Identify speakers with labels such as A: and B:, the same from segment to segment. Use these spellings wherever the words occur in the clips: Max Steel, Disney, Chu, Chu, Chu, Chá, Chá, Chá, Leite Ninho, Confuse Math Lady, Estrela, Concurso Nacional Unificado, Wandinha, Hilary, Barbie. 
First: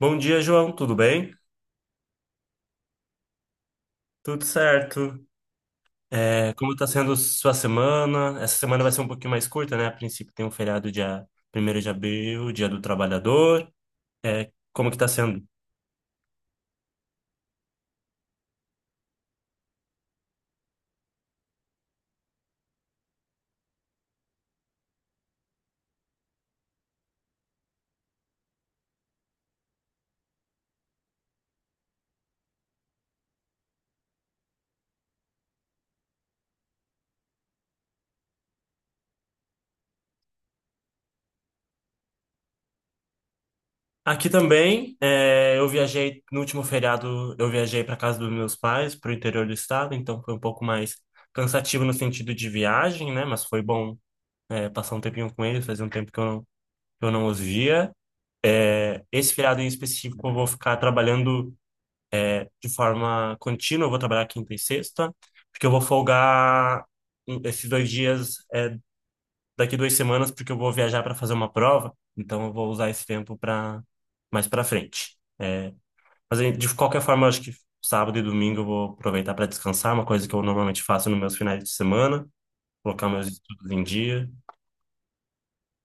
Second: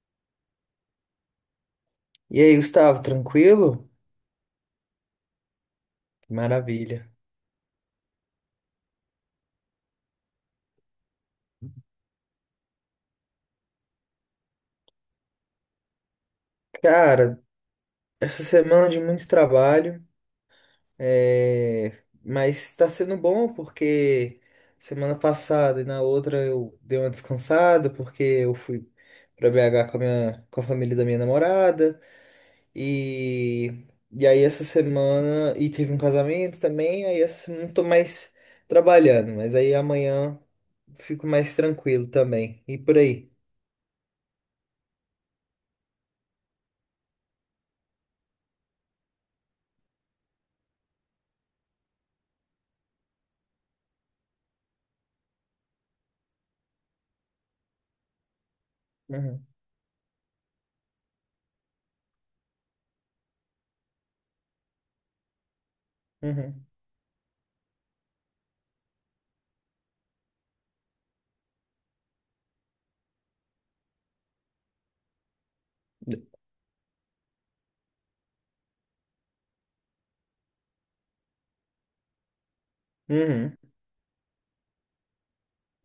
A: Bom dia, João. Tudo bem?
B: E aí, Gustavo, tranquilo?
A: Tudo certo. É, como está
B: Maravilha.
A: sendo sua semana? Essa semana vai ser um pouquinho mais curta, né? A princípio tem um feriado dia 1º de abril, Dia do Trabalhador. É, como que está sendo?
B: Cara, essa semana de muito trabalho, é, mas tá sendo bom porque semana passada e na outra eu dei uma descansada porque eu fui pra BH com a família da minha namorada e... e aí essa semana e teve um casamento também, aí essa semana eu tô mais trabalhando, mas aí amanhã fico mais tranquilo também. E por aí.
A: Aqui também, é, eu viajei no último feriado, eu viajei para casa dos meus pais, para o interior do estado, então foi um pouco mais cansativo no sentido de viagem, né? Mas foi bom, é, passar um tempinho com eles, fazia um tempo que eu não os via. É, esse
B: Uhum.
A: feriado em específico eu vou ficar trabalhando de forma contínua, eu vou trabalhar quinta e sexta, porque eu vou
B: Uhum.
A: folgar esses dois dias, daqui 2 semanas, porque eu vou viajar para fazer uma prova, então eu vou usar esse tempo para mais para frente. É, mas aí, de qualquer forma, eu acho que sábado e domingo eu vou aproveitar para descansar, uma coisa que eu normalmente faço nos meus finais de semana, colocar meus
B: Uhum.
A: estudos em dia.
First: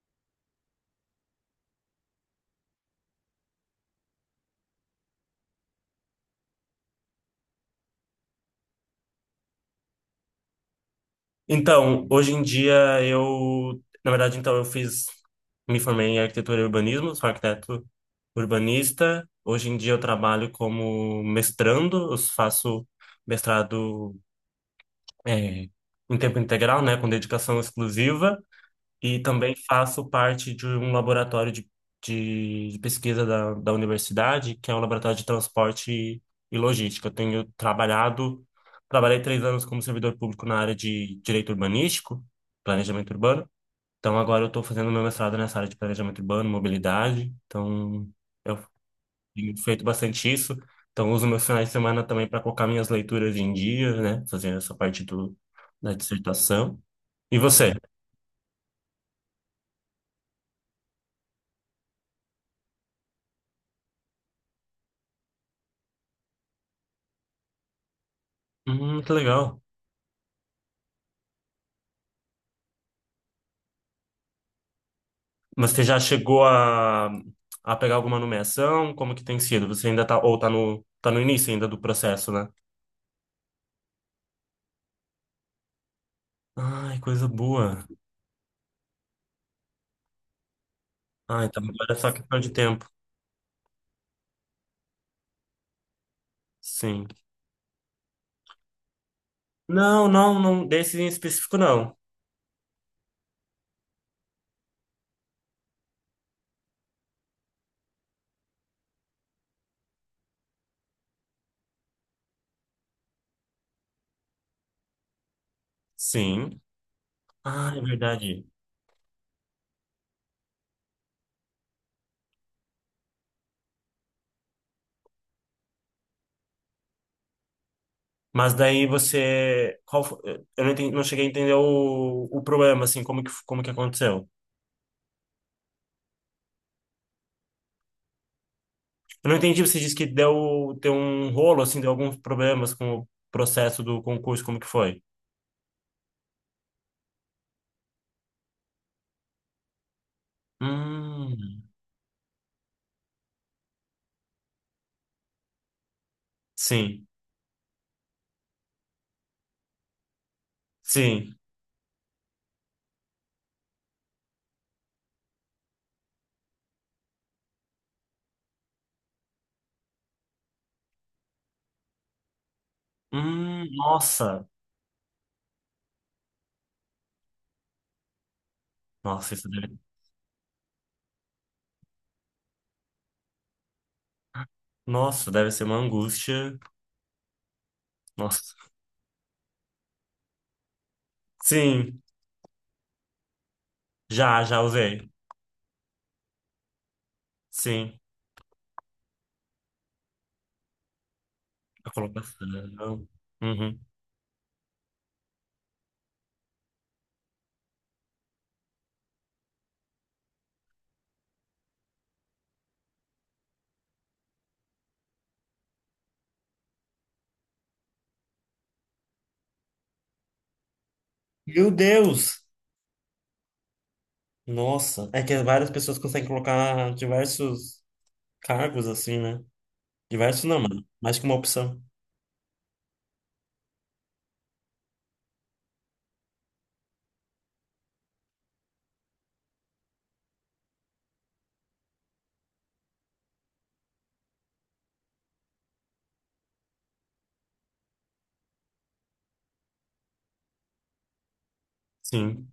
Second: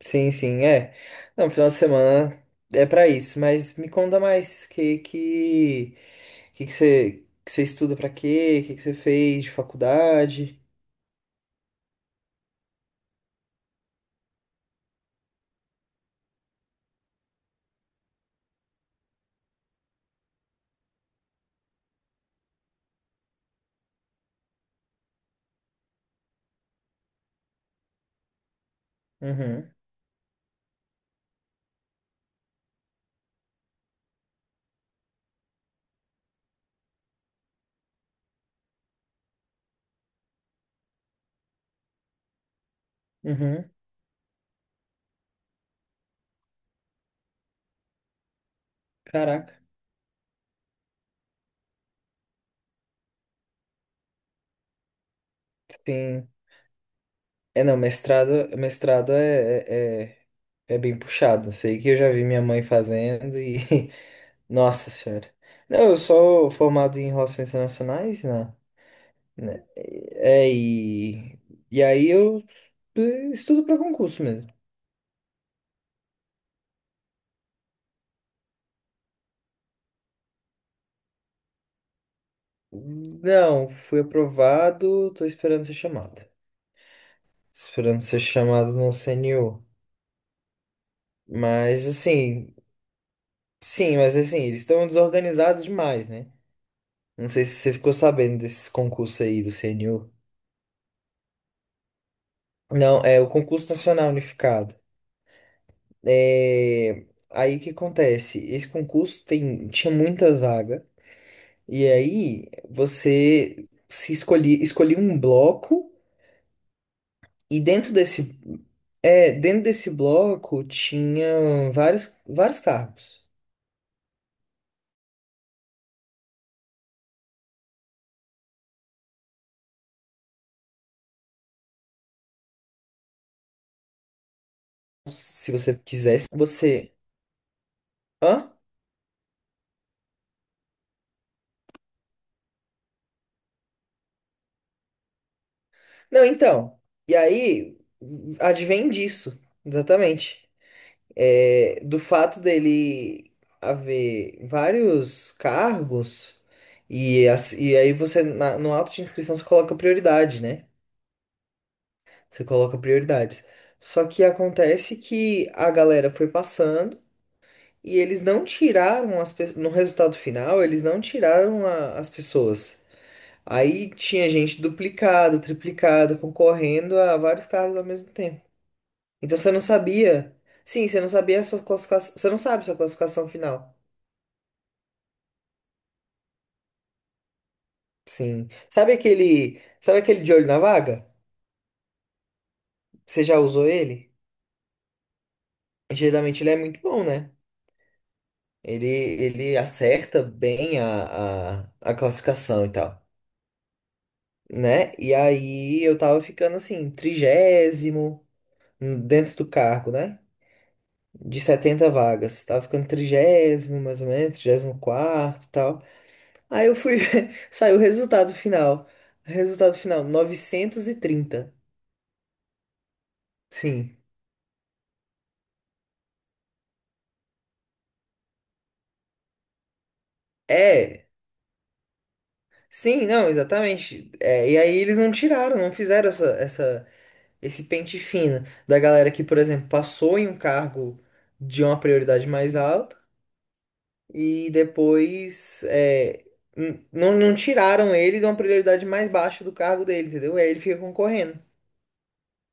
B: Sim, sim, é. Não, final de semana é pra isso, mas me conta mais, que que você estuda pra quê? Que você fez de faculdade?
A: Então, hoje em dia eu, na verdade, me formei em arquitetura e urbanismo, sou arquiteto urbanista. Hoje em dia eu trabalho como mestrando, eu faço mestrado eh, em tempo integral, né, com dedicação exclusiva. E também
B: Uhum.
A: faço parte de um laboratório de pesquisa da universidade, que é um laboratório de transporte e logística. Trabalhei 3 anos como servidor público na área de direito urbanístico, planejamento urbano.
B: Uhum.
A: Então agora eu estou fazendo meu mestrado nessa área de planejamento urbano, mobilidade. Então eu
B: Caraca.
A: tenho feito bastante isso. Então uso meus finais de semana também para colocar minhas leituras em dia, né? Fazer essa parte da
B: Sim.
A: dissertação. E
B: É,
A: você?
B: não, mestrado, mestrado é bem puxado. Sei que eu já vi minha mãe fazendo e nossa senhora. Não, eu sou formado em relações internacionais, não.
A: Que legal.
B: Né? É, e aí eu estudo pra concurso mesmo.
A: Mas você já chegou a pegar alguma nomeação? Como que tem sido? Você ainda tá no início ainda do processo, né?
B: Hum. Não, fui aprovado, tô esperando ser chamado.
A: Ai, coisa boa.
B: Esperando ser chamado no CNU.
A: Ai, então
B: Mas
A: agora é só questão de
B: assim,
A: tempo.
B: sim, eles estão desorganizados demais, né?
A: Sim.
B: Não sei se você ficou sabendo desses concursos aí do
A: Não,
B: CNU.
A: não, não, desse em específico não.
B: Não, é o Concurso Nacional Unificado. É. Aí o que acontece? Esse concurso tinha muita vaga, e aí você se escolhia, escolhia um bloco.
A: Sim.
B: E
A: Ah, é
B: dentro desse,
A: verdade.
B: dentro desse bloco tinha vários carros.
A: Mas daí você, eu não entendi, não cheguei a entender o problema, assim, como que aconteceu.
B: Se você quisesse, você. Hã?
A: Eu não entendi, você disse que deu um rolo, assim, deu alguns problemas com o processo do concurso, como que foi?
B: Não, então. E aí, advém disso, exatamente.
A: Hum,
B: É, do fato dele haver vários cargos,
A: sim.
B: e aí você, no auto de inscrição, você coloca prioridade, né?
A: Sim.
B: Você coloca prioridades. Só que acontece que a galera foi passando. E eles não tiraram as pessoas. No resultado final, eles não tiraram as pessoas. Aí tinha
A: Nossa.
B: gente duplicada, triplicada, concorrendo a vários cargos ao mesmo tempo.
A: Nossa,
B: Então
A: isso
B: você não
A: deve...
B: sabia. Sim, você não sabia a sua classificação. Você não sabe sua classificação final.
A: Nossa, deve ser uma angústia.
B: Sim.
A: Nossa.
B: Sabe aquele. Sabe aquele de olho na vaga?
A: Sim,
B: Você já usou ele?
A: já usei.
B: Geralmente ele é muito bom, né?
A: Sim,
B: Ele acerta bem a, a,
A: a
B: a classificação e tal,
A: colocação. Uhum.
B: né? E aí eu tava ficando assim, 30º dentro do cargo, né? De 70 vagas. Tava ficando 30º, mais ou menos, 34º e tal. Aí eu fui ver, saiu o resultado final. Resultado final, 930.
A: Meu Deus!
B: Sim.
A: Nossa, é que várias pessoas conseguem colocar diversos cargos assim, né? Diversos não, mano.
B: É.
A: Mais que uma opção.
B: Sim, não, exatamente. É, e aí eles não tiraram, não fizeram esse pente fino da galera que, por exemplo, passou em um cargo de uma prioridade mais alta e depois não tiraram ele de uma prioridade mais baixa do cargo dele, entendeu? Aí ele fica concorrendo.
A: Sim.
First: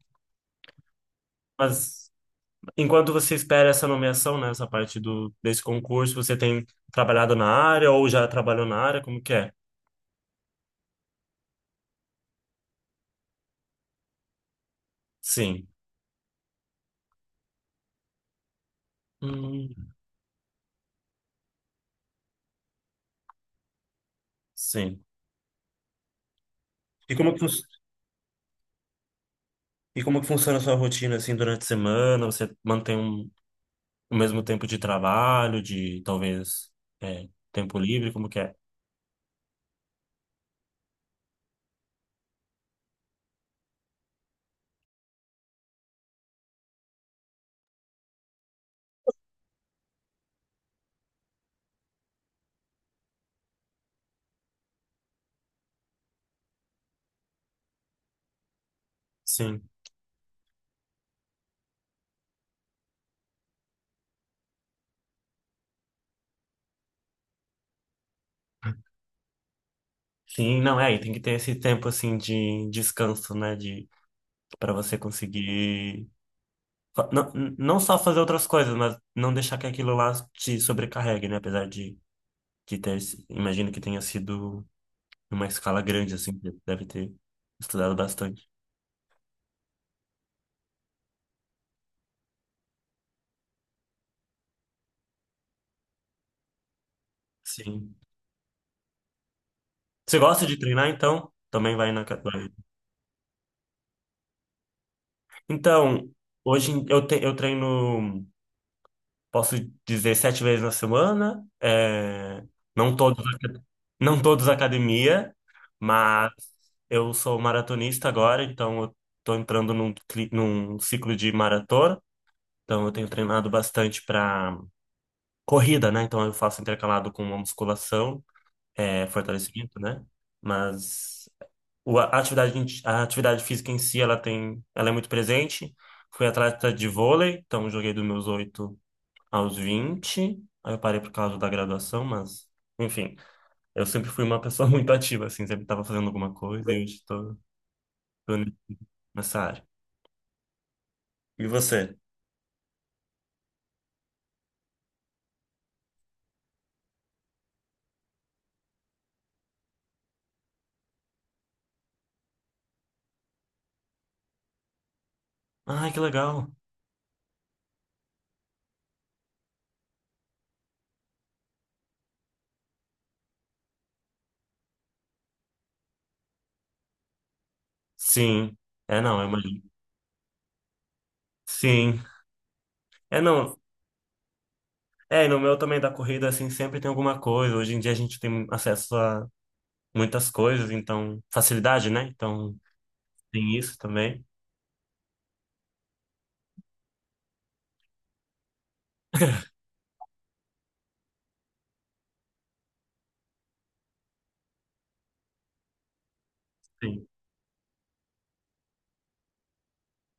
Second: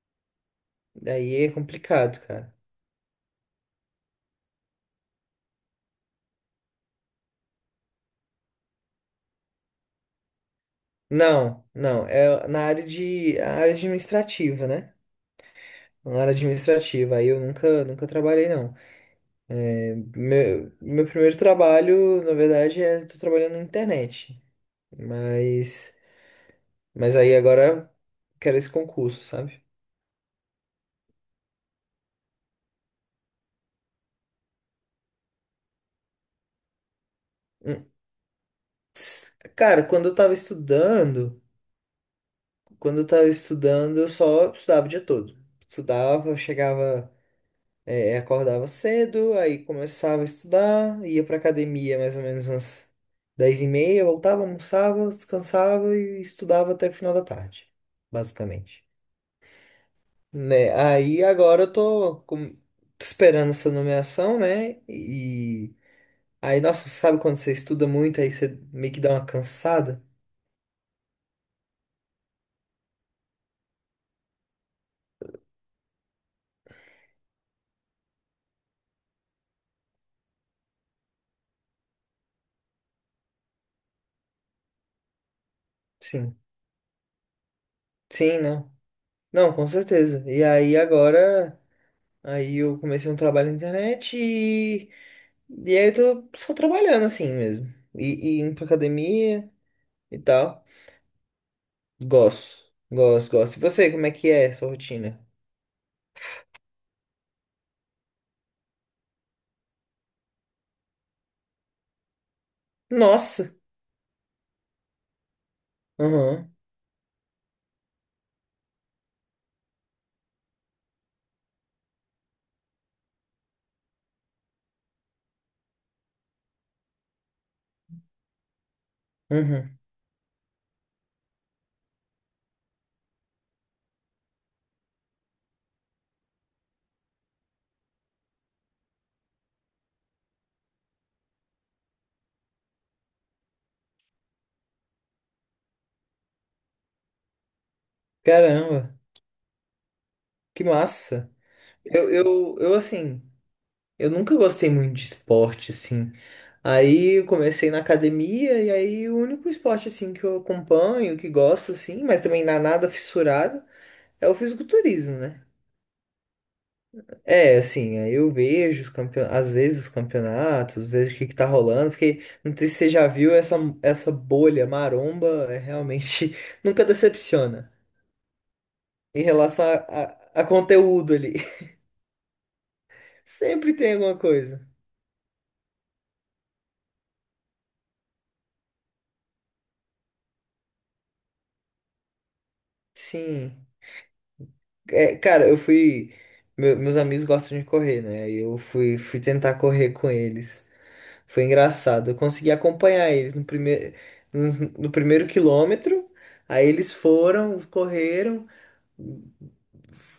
B: Daí é
A: Mas
B: complicado, cara.
A: enquanto você espera essa nomeação, né? Essa parte desse concurso, você tem trabalhado na área ou já trabalhou na área? Como que é?
B: Não, não, é na área de a área administrativa, né?
A: Sim.
B: Na área administrativa, aí eu nunca trabalhei, não.
A: Hum,
B: É, meu primeiro trabalho, na verdade, tô trabalhando na internet.
A: sim.
B: Mas,
A: E
B: mas
A: como é
B: aí
A: que, fun-
B: agora eu quero esse concurso, sabe?
A: e como é que funciona a sua rotina assim durante a semana? Você mantém o mesmo tempo de trabalho, de talvez tempo
B: Hum,
A: livre, como que é?
B: Cara, quando eu tava estudando, eu só estudava o dia todo. Estudava, chegava, acordava cedo, aí começava a estudar, ia pra academia mais ou menos umas 10h30, voltava, almoçava, descansava e estudava até o final da tarde, basicamente.
A: Sim.
B: Né? Aí agora eu tô esperando essa nomeação, né? E aí, nossa, sabe quando você estuda muito, aí você meio que dá uma cansada?
A: Sim, não é, e tem que ter esse tempo assim de descanso, né, de para você conseguir não, não só fazer outras coisas, mas não deixar que aquilo lá te sobrecarregue, né, apesar de ter, imagino que tenha sido numa escala grande assim,
B: Sim.
A: que deve ter estudado
B: Sim,
A: bastante.
B: não. Não, com certeza. E aí agora. Aí eu comecei um trabalho na internet e aí eu tô só trabalhando assim mesmo.
A: Sim.
B: E indo pra academia e
A: Você gosta de
B: tal.
A: treinar então? Também vai na, vai.
B: Gosto, gosto, gosto. E você, como é que é a sua rotina?
A: Então, eu treino, posso dizer, 7 vezes na semana. É, não todos,
B: Nossa!
A: não todos academia, mas
B: Aham,
A: eu sou maratonista agora, então eu estou entrando num ciclo de maratona. Então, eu tenho treinado bastante para corrida, né? Então, eu faço intercalado com uma musculação,
B: uhum,
A: fortalecimento, né? Mas a atividade, a atividade física em si, ela é muito presente. Fui atleta de vôlei, então joguei dos meus 8 aos 20. Aí eu parei por causa da graduação, mas, enfim, eu sempre fui uma pessoa muito ativa, assim, sempre estava fazendo alguma coisa e hoje estou
B: Caramba,
A: nessa área.
B: que massa!
A: E você?
B: Eu, assim, eu nunca gostei muito de esporte, assim. Aí eu comecei na academia e aí o único esporte, assim, que eu acompanho, que gosto, assim, mas também não é nada fissurado, é o fisiculturismo, né?
A: Ai, que legal.
B: É, assim, aí eu vejo os às vezes os campeonatos, vejo o que que tá rolando, porque não sei se você já viu essa bolha maromba, é realmente nunca decepciona
A: Sim. É, não,
B: em
A: é uma...
B: relação a conteúdo ali.
A: Sim. É, não.
B: Sempre tem alguma coisa.
A: É, e no meu também da corrida, assim, sempre tem alguma coisa. Hoje em dia a gente tem acesso a muitas coisas, então, facilidade, né? Então, tem
B: Sim.
A: isso também.
B: É, cara, meus amigos gostam de correr, né? Aí eu fui tentar correr com eles. Foi engraçado. Eu consegui acompanhar eles no primeiro, no no primeiro quilômetro. Aí eles
A: Sim.
B: foram, correram.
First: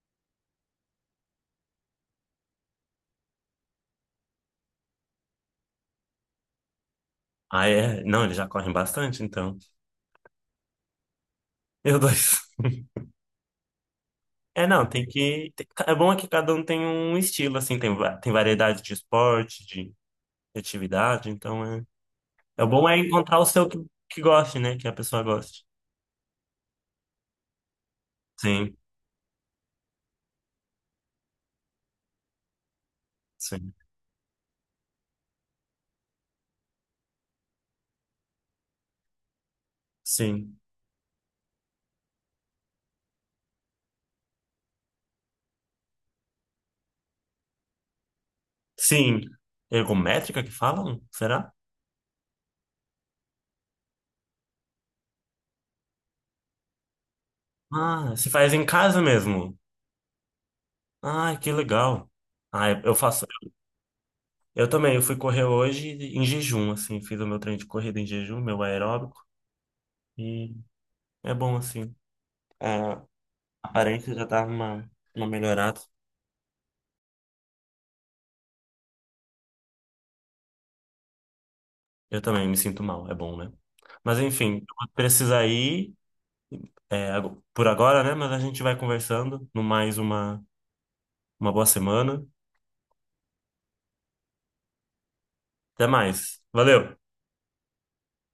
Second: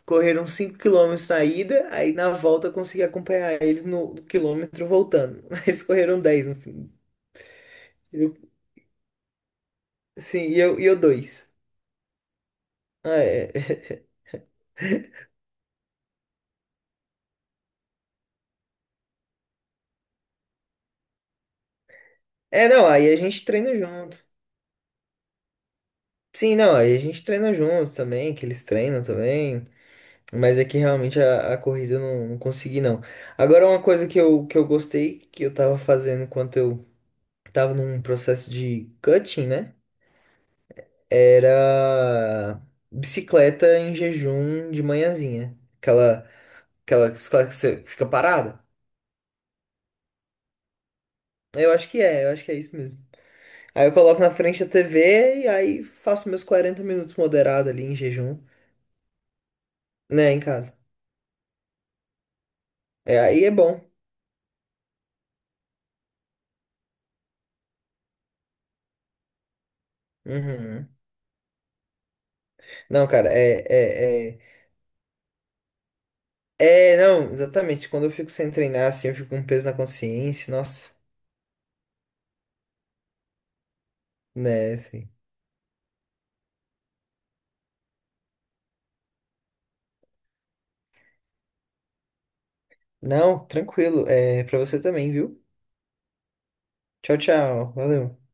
B: Correram 5 quilômetros saída aí na volta eu consegui acompanhar eles no quilômetro voltando. Eles correram 10 no fim.
A: Ah, é? Não, eles já
B: Eu-
A: correm bastante, então.
B: sim, e eu 2.
A: Meu Deus.
B: é, é,
A: É, não, tem que. É bom é que cada um tem um estilo, assim, tem variedade de esporte, de atividade, então é. É
B: É, não,
A: bom é
B: aí a
A: encontrar o
B: gente
A: seu
B: treina
A: que,
B: junto.
A: goste, né? Que a pessoa goste.
B: Sim, não, aí a gente treina junto também, que eles
A: Sim,
B: treinam também. Mas é que realmente a corrida eu não consegui, não. Agora,
A: sim,
B: uma coisa que eu gostei, que eu tava fazendo enquanto eu tava num processo de cutting, né?
A: sim.
B: Era bicicleta em jejum de manhãzinha. Aquela bicicleta que você fica parada.
A: Sim. Ergométrica que falam? Será?
B: Eu acho que é isso mesmo. Aí eu coloco na frente da TV e aí faço meus 40 minutos moderado ali em
A: Ah, se
B: jejum,
A: faz em casa mesmo.
B: né, em casa.
A: Ah, que legal. Ah, eu
B: É,
A: faço.
B: aí é bom.
A: Eu também, eu fui correr hoje em jejum, assim, fiz o meu treino de corrida em jejum, meu aeróbico.
B: Uhum.
A: É bom assim. É, a
B: Não, cara, é,
A: aparência já
B: é, é.
A: tá uma, melhorada.
B: É, não, exatamente. Quando eu fico sem treinar, assim, eu fico com um peso na consciência. Nossa,
A: Eu também me sinto mal, é bom, né? Mas enfim,
B: né,
A: eu vou
B: assim.
A: precisar ir por agora, né? Mas a gente vai conversando. No mais, uma, boa semana.
B: Não, tranquilo. É pra você também, viu?
A: Até mais. Valeu!
B: Tchau, tchau. Valeu.